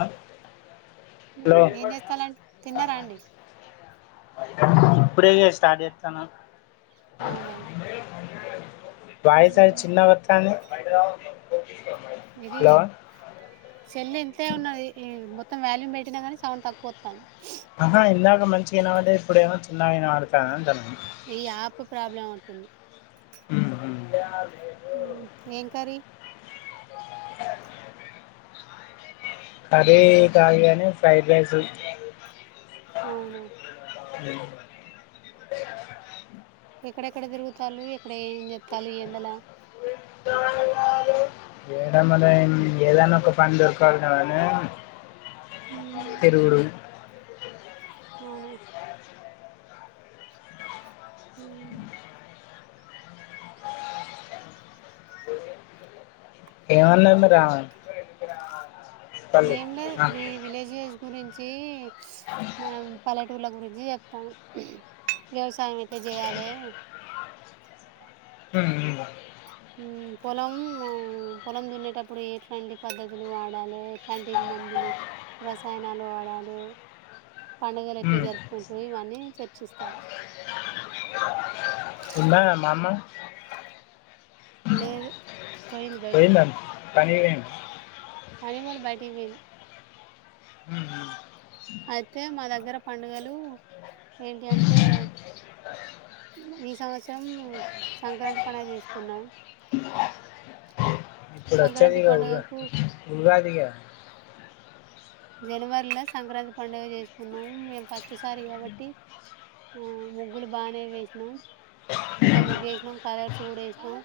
బ [inaudible] ఏం చేస్తాల్లండి తిన్నారా అండి [inaudible] ఇప్పుడే స్టార్ట్ చేస్తాను అవునా వాయిస్ ఉమ్, చిన్నగా వత్తంది ఇది సెల్లు ఇంతే ఉన్నది ఈ మొ మొత్తం వాల్యూమ్ పెట్టినా కాని సౌండ్ తక్కువ వస్తాది ఆహా ఇందాక మంచిగా వినబడ్డది ఇప్పుడు ఏమో చిన్నగా వినబడతాంది అని ఈ యాప్ ప్రాబ్లం ఉంటుంది ఉహూ ఉమ్ ఏం కర్రీ కర్రీ కాదుగానీ ఫ్రైడ్ రైస్ అవును ఇ [inaudible] ఎక్కడెక్కడ తిరుగుతారు ఎక్కడ ఏం చేత్తల్లు ఈ ఎండలో ఏడ మరీ ఏదైనా ఒక పని దొరకదు కాదనే ఉమ్, తిరుగుడు అవును ఉమ్, ఏమన్నారూ మీ రావ ఏం లేదు విలేజ్ గురించి మన పల్లెటూరు గురి వ్యవసాయం ఎట్లా చేయాలే ఉమ్ ఉమ్ పొలం పొలం దున్నేటప్పుడు ఎట్లాంటి పద్ధతులు వాడాలే ఎట్లాంటి మందులు రసాయనాలు వాడాలే పండుగలు ఎట్లా ఉమ్. జరుపుకుంటారు ఇవన్నీ చర్చిస్తారు ఉన్నారా మామ లేదు పోయింది బయటికి పనికి పోయిందా పనికి పోలే బయటకి పోయింది ఉమ్ అయితే మన దగ్గర పండుగలు ఏంటి అంటే ఈ సంవత్సరం సంక్రాంతి పండగ తీసుకున్నాం ఇప్పుడు వచ్చేదిక ఉగా ఉగాదిగా జనవరిలో సంక్రాంతి పండుగ చేసుకున్నాము మేము ఫస్ట్సారి కాబట్టి ముగ్గులు బాగా వేసినాం పెద్ద ముగ్గు వేసినాం కలర్స్ కూడా వేసినాం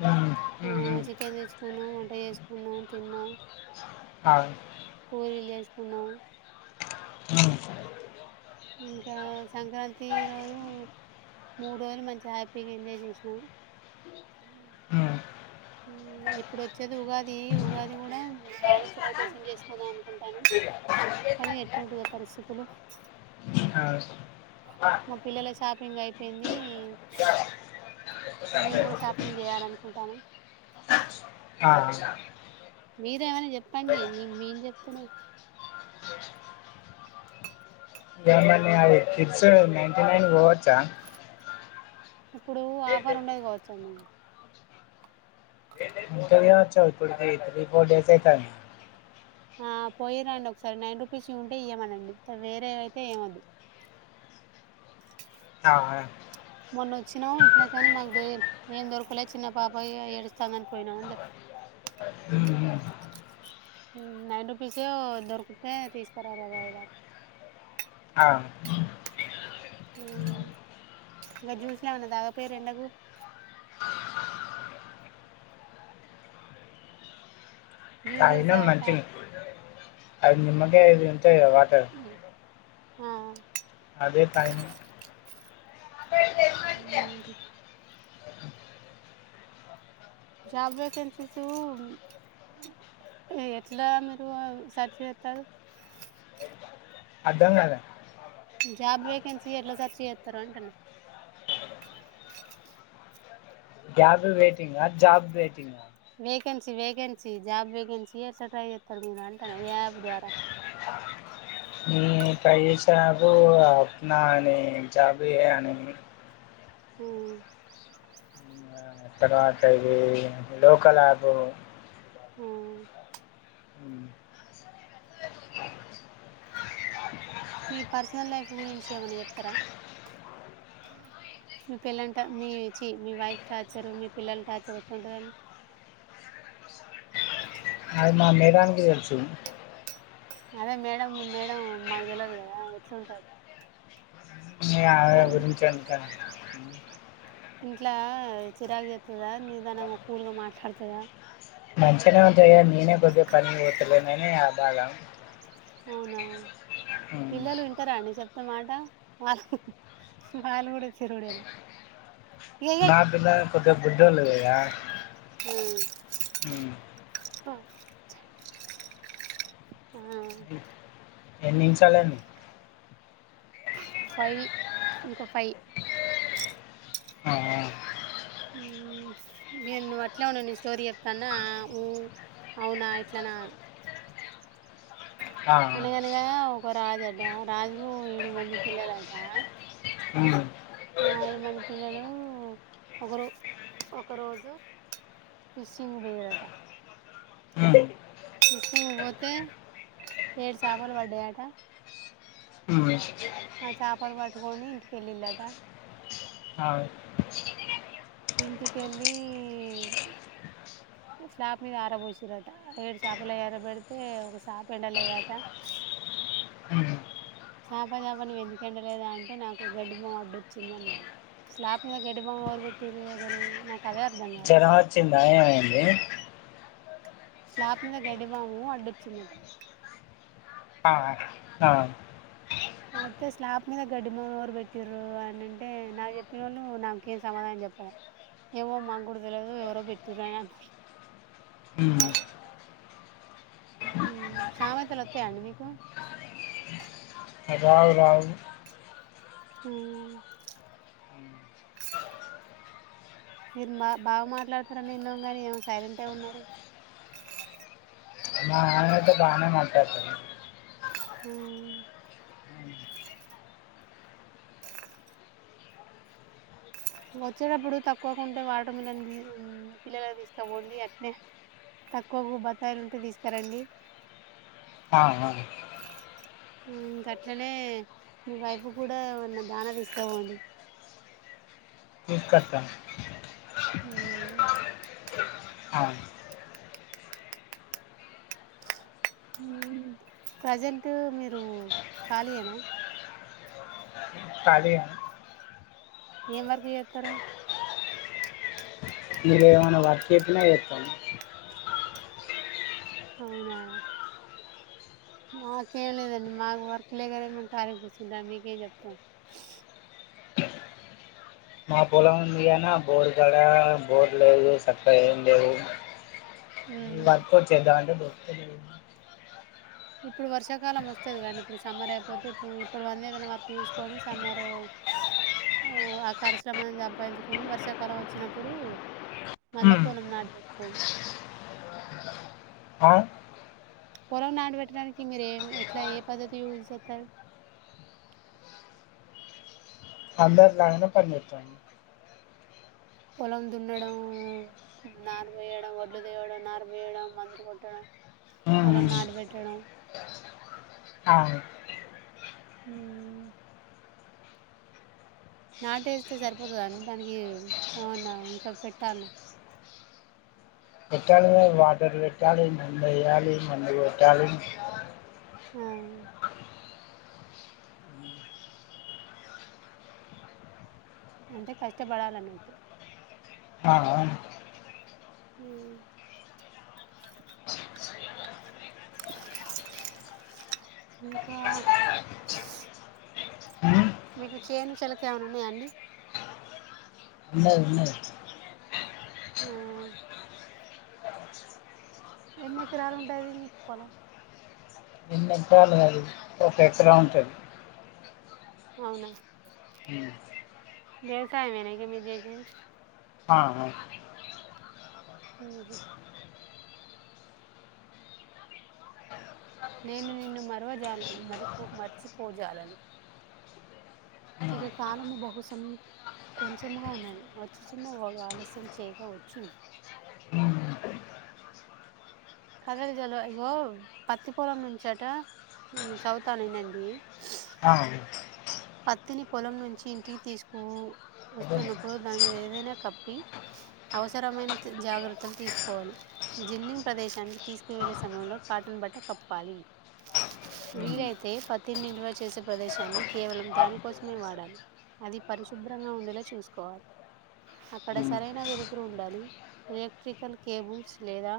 ఏమన్నా చికెన్ తెచ్చుకున్నాం వంట చేసుకున్నాం తిన్నాం అవు పూరీ లేస్కున్నాం ఇంకా సంక్రాంతి రోజు మూడు రోజులు మంచిగా హ్యాపీగా ఎంజాయ్ చేసినాము ఎప్పుడు వచ్చేది ఉగాది ఉగాది కూడా బాగా సెలబ్రేషన్ చేసుకుంటాం అనుకుంటాను అది ఎట్టుంటయో పరిస్థితులు మా పిల్లల షాపింగ్ అయిపోయింది మేము కూడా షాపింగ్ చేయాలనుకుంటాము అ మీరేమైనా చెప్పండి న మీం చెప్తేనే ఏమని అది ఫిర్చ నైన్టీ నైన్ పోవచ్చా ఇప్పుడు ఆఫర్ ఉండేది కావచ్చ అండి ఇంతయా చౌ ఈ త్రీ ఫోర్ డేసే కానీ ఆ పోయిరండి ఒకసారి నైన్ రూపీస్ ఉంటే ఇయ్వమనండి వేరే అయితే ఏమొద్దు అ మొన్న వచ్చినావు ఇట్లా కాని మాకు ద ఏం దొరకలే చిన్న పాప ఏడుస్తాందని పోయినావు అని చెప్ హ్మ్ నైన్ రూపీస్ దొరికితే తీస్తార బాబాయి ఇగ అ ఇంకా జ్యూస్లు ఏమన్నా దాగపోయరు ఎండకు జ్యూసెస్ అయిన తాగుతా మంచినీ అది నిమ్మకాయ ఇది తో వాటర్ ఆ అదే టైం జాబ్ వేకెన్సీస్ ఎట్లా మీరు సర్చ్ చేస్తారు అర్థం కాలా జాబ్ వేకెన్సీ ఎట్లా సర్చ్ చేస్తారు అంటన్న job waiting job waiting vacancy vacancy job vacancy ఎట్లా ట్రై చేస్తారు మీరు అంటనా ఏ యాప్ ద్వారా మ్ ట్రైచెస్ట జాబు అప్నాని జాబు ఏ అని మ్ ఆ, తర్వాత ఇ లోకల్ యాప్ మ్ మీ పర్సనల్ లైఫ్ గురించి ఏమైనా చెప్తారా మీ పెల్లంట మీ చ మీ వైఫ్ టార్చరు మీ పిల్లల టార్చర్ ఎట్లుంటదండి అది మా మేడమ్ కి తెలుసు అదే మేడం మీ మేడం మాకు తెలియదు కదా ఎట్లుంటది మీ ఆవిడ మరి గురించి ఎంత మ్ ఇంట్లా చిరాకు చెప్తుందా నిదానంగా కూలుగా మాట్లాడుతదా మంచి గానే ఉంటది నేనే కొద్దిగా పని పోతులేననే ఆ బాధ అవునా ఉమ్. పిల్లలు వింటారా అండి చెప్త టమాట వాల్ వాళ్ళు కూడ చరుడే నా పిల్ల కొద్దిగ బుడ్డోళ్లు కదా ఉమ్. పా హా ఎన్నించాలనిీ ఫైవ్ ఇంకో ఫైవ్ ఆ నేరు నువ్ అట్లా ఉన్నా నీ స్టోరీ చెప్తాన్నా ఆ అవునా ఇట్లానా అను ఆ, ఆ. అనగనగా ఒక రాజు అట రాజుకు ఏడు మంది పిల్లలట ఉమ్, ఏడు మంది పిల్లలు ఒకరో ఒకరోజు ఫిషింగ్ వేయరట ఉమ్, ఇమ పోతే ఏడు చేపలు పడ్డాయట ఉమ్, ఆ చేాపలు పట్టుకొని ఇంటికెళ్ళిళ్ళట ఆ, ఇంటిక వెళ్ళి స్లాప్ మీద ఆరబోసిారట ఏడు చేాపల ఎరబెడితే ఒక షాప ఎండలేదట ఉమ్. చప చేాప ఎందుకుెండలేదా అంటే నాకు గడ్డి బొమ్మ అడ్డుొచ్చింది అన్నాడు స్లాబ్ మీద గడ్డి బొమ్మ ఎవరు పెట్టటిారు అసలు నాకు అదే అర్థం కాలే జరమాచ్చిందా ఏమైంది స్లాప్ మీద గడ్డివాము అడ్డుొచ్చిందట ఆ ఆ అయితే స్లాబ్ మీద గడ్డి వాము మీద ఎవరు పెట్ట్రు అని అంటే నాకు చెప్పిన వాళ్ళు నాకేం సమాధానం చెప్పాలి ఏమో మా కూడాడు తెలియదు ఎవరో పెట్టి్ర అని అన్నారు ఉమ్. సామెతలు వస్తాయంండి మీకు రావు రావు హ్మ్మ్ మీరు బా బాగా మాట్లాడతారండి ఎన్నోం కానీ ఏం సైలెంట్ ఏ ఉన్నారు దనియితో బాగానే మాట్లాడుతు హ వచ్చేటప్పుడు తక్కువగా ఉంటే వాటర్ మిలన్ పిల్లల తీసుకుపోండి అట్నే తక్కువ బత్తాయిలు ఉంటే తీసుకురండి ఆ ఇంక అట్లనే మీ వైపు కూడా ఉన్న దానావి ఇస్తావ అండి ఇకట్టా అ ఆవును ప్రజెంట్ మీరు ఖాళీ ఏనా కాలి ఆ ఏం వర్క్ చేస్తారు మీరుే ఏమైనా వర్క్ చేప్పిన చేస్తాం అవునా మాకేం లేదండి మాకు వర్క్ లేగానే మేము కలిగ కూర్స్తుుంటాం మీకేం చెప్తాం మా పొలం ఉంది అనా బోర్ కడ బోర్ లేదు సక్కగా ఏం లేదు ఉమ్ వర్క్ వచ్చేద్దా అంటే తె ఇప్పుడు వర్షాకాలం వస్తదికాండి ఇప్పుడు సమ్మర్ అయిపోతే ఇప్పుడు ఇప్పుడు మందం ఏదైనా వర్క్ చూసుకొని సమ్మర్ ఆ కార్యశ్రమాన్ని సంపాదించుకొని వర్షాకాలం వచ్చినప్పుడు మళ్ళా ఉమ్ పొలం నాటిబెట్టుకొని ఆ పొలం నాడుబెట్టడానికి మీరు ఏ ఎట్లా ఏ పద్ధతి యూస్ చేస్తారు అందరిలాగానేన పనిచెత్తం పొలం దున్నడం నార్బైయేడం వడ్లు తేయడం నార్భై వేడం మందులు కొట్టడం పొలం నాటు పెెట్టడం ఆ, అ నాటేస్తే సరిపోతుంది అని దానికి అవునా ఇంకా పెట్టాల పెట్టాలి వాటర్ పెట్టాలి మందు వేయాలి మందు కొట్టాలి ఆ అంటే కష్టపడాలన్నట్టు ఆ ఊమ్ ఇంకా ఉమ్, మీకు చేను చెలకలు ఏమనా ఉన్నాయాండి ఉన్నయ్ ఉన్నయ్ ఆ ఎన్ని ఎకరాలు ఉంటది మీకు పొలం మంచిర్యాల లోనే ఒక ఎక్రా ఉంటది. అవునా ఉమ్, వ్యవసాయం ఏన ఇక మీరు చేసెది. ఆ ఆ ఊహు నేను నిన్ను మరవజాలను మరి పో మర్చిపోజాలను ఆ. ఇక కాలము బహు సమయు కొంచెముగా ఉన్నది వచ్చుచన్న వాడు ఆలస్యం చేయకవచ్చును. ఉమ్, కదలి జలు యిగో పత్తిపొలం నుంచట నేను చవుతాను వినండి అవును [inaudible] పత్తిని పొలం నుంచి ఇంటికి తీసుకు అదే. వస్తున్నప్పుడు దాని మీద ఏదైనా కప్పి అవసరమైన జాగ్రత్తలు తీసుకోవాలి. జిన్నింగ్ ప్రదేశానికి తీసుకువెళ్ళే సమయంలో కాటన్ బట్ట కప్పాలి, ఉమ్, వీలైతే పత్తిని నిల్వ చేసే ప్రదేశాన్ని కేవలం దానికోసమే వాడాలి. అది పరిశుభ్రంగా ఉండేలా చూసుకోవాలి అక్కడ ఉమ్, సరైన వెలుతురు ఉండాలి ఎలక్ట్రికల్ కేబుల్స్ లేదా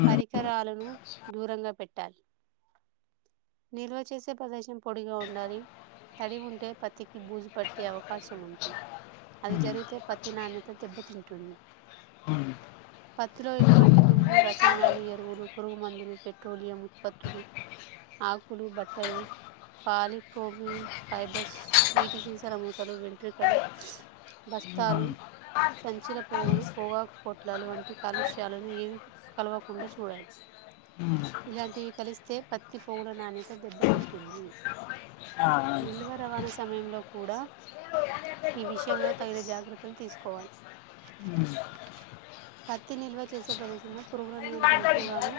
ఉమ్. పరికరాలను దూరంగా పెట్టాలి. నిల్వ చేసే ప్రదేశం పొడిగా ఉన్ ఉండాలి తడి ఉంటే పత్తికి బూజు పట్టే అవకాశం ఉంటుంది. అది జరిగితే పత్తి నాణ్యత దెబ్బతింటుంది. పత్తిలో ఎటువంటి దుమ్ము రసాయనాలు, ఎరువులు, పురుగు మందులు, పెట్రోలియం ఉత్పత్తులు, ఆకులు, బట్టలు పాలి పోమి ఫైబర్స్ నీటి సీసల మూతలు, వెంట్రకలు, బస్తాలు సంచిల పోగులు, పగాకుపోట్లాలు, వంటి కాలుష్యాలను ఏవి కలవకుండా చూడాలి. ఇలాంటివి కలిస్తే పత్తి పువ్వుల నాణ్యత దెబ్బతింటుంది [inaudible] డలివర్ అవనస్ సమయంలో కూడా ఈ విషయంలో తగిన జాగ్రత్తలు తీసుకోవాలి పత్తి నిల్వ చేసే ప్రదేశంలో పురుగుల నియంత్రణకుగాను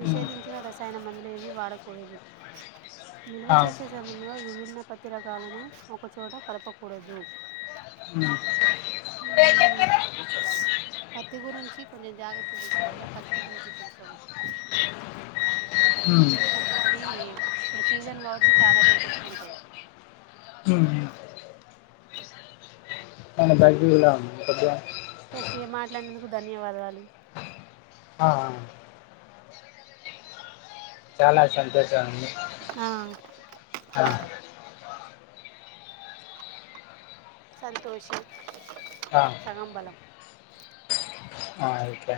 నిషేధించిన రసాయన మందులు ఏవి వాడకూడదు. నిల్వ చేస్ విభిన్న పత్తి రకాలను ఒకచోట కలపకూడదు ఊమ్ పత్తి గురించి కొంచెం జాగ్రత్త తీసుకోవాలి పత్తి తోటి కొంచెం ఎందుకంటే అది ఇప్పుడు సీజన్ కాబట్టి చాలా రేట్ ఎక్కువ ఉంటది అవును బాకి గూడ ఉంది కొద్దిగా [inaudible] ఓకే మాట్లాడినందుకు ధన్యవాదాలు ఆ ఆ చాలా సంతోషం అండి ఆ ఆ సంతోషం సగం బలం ఆ ఓకే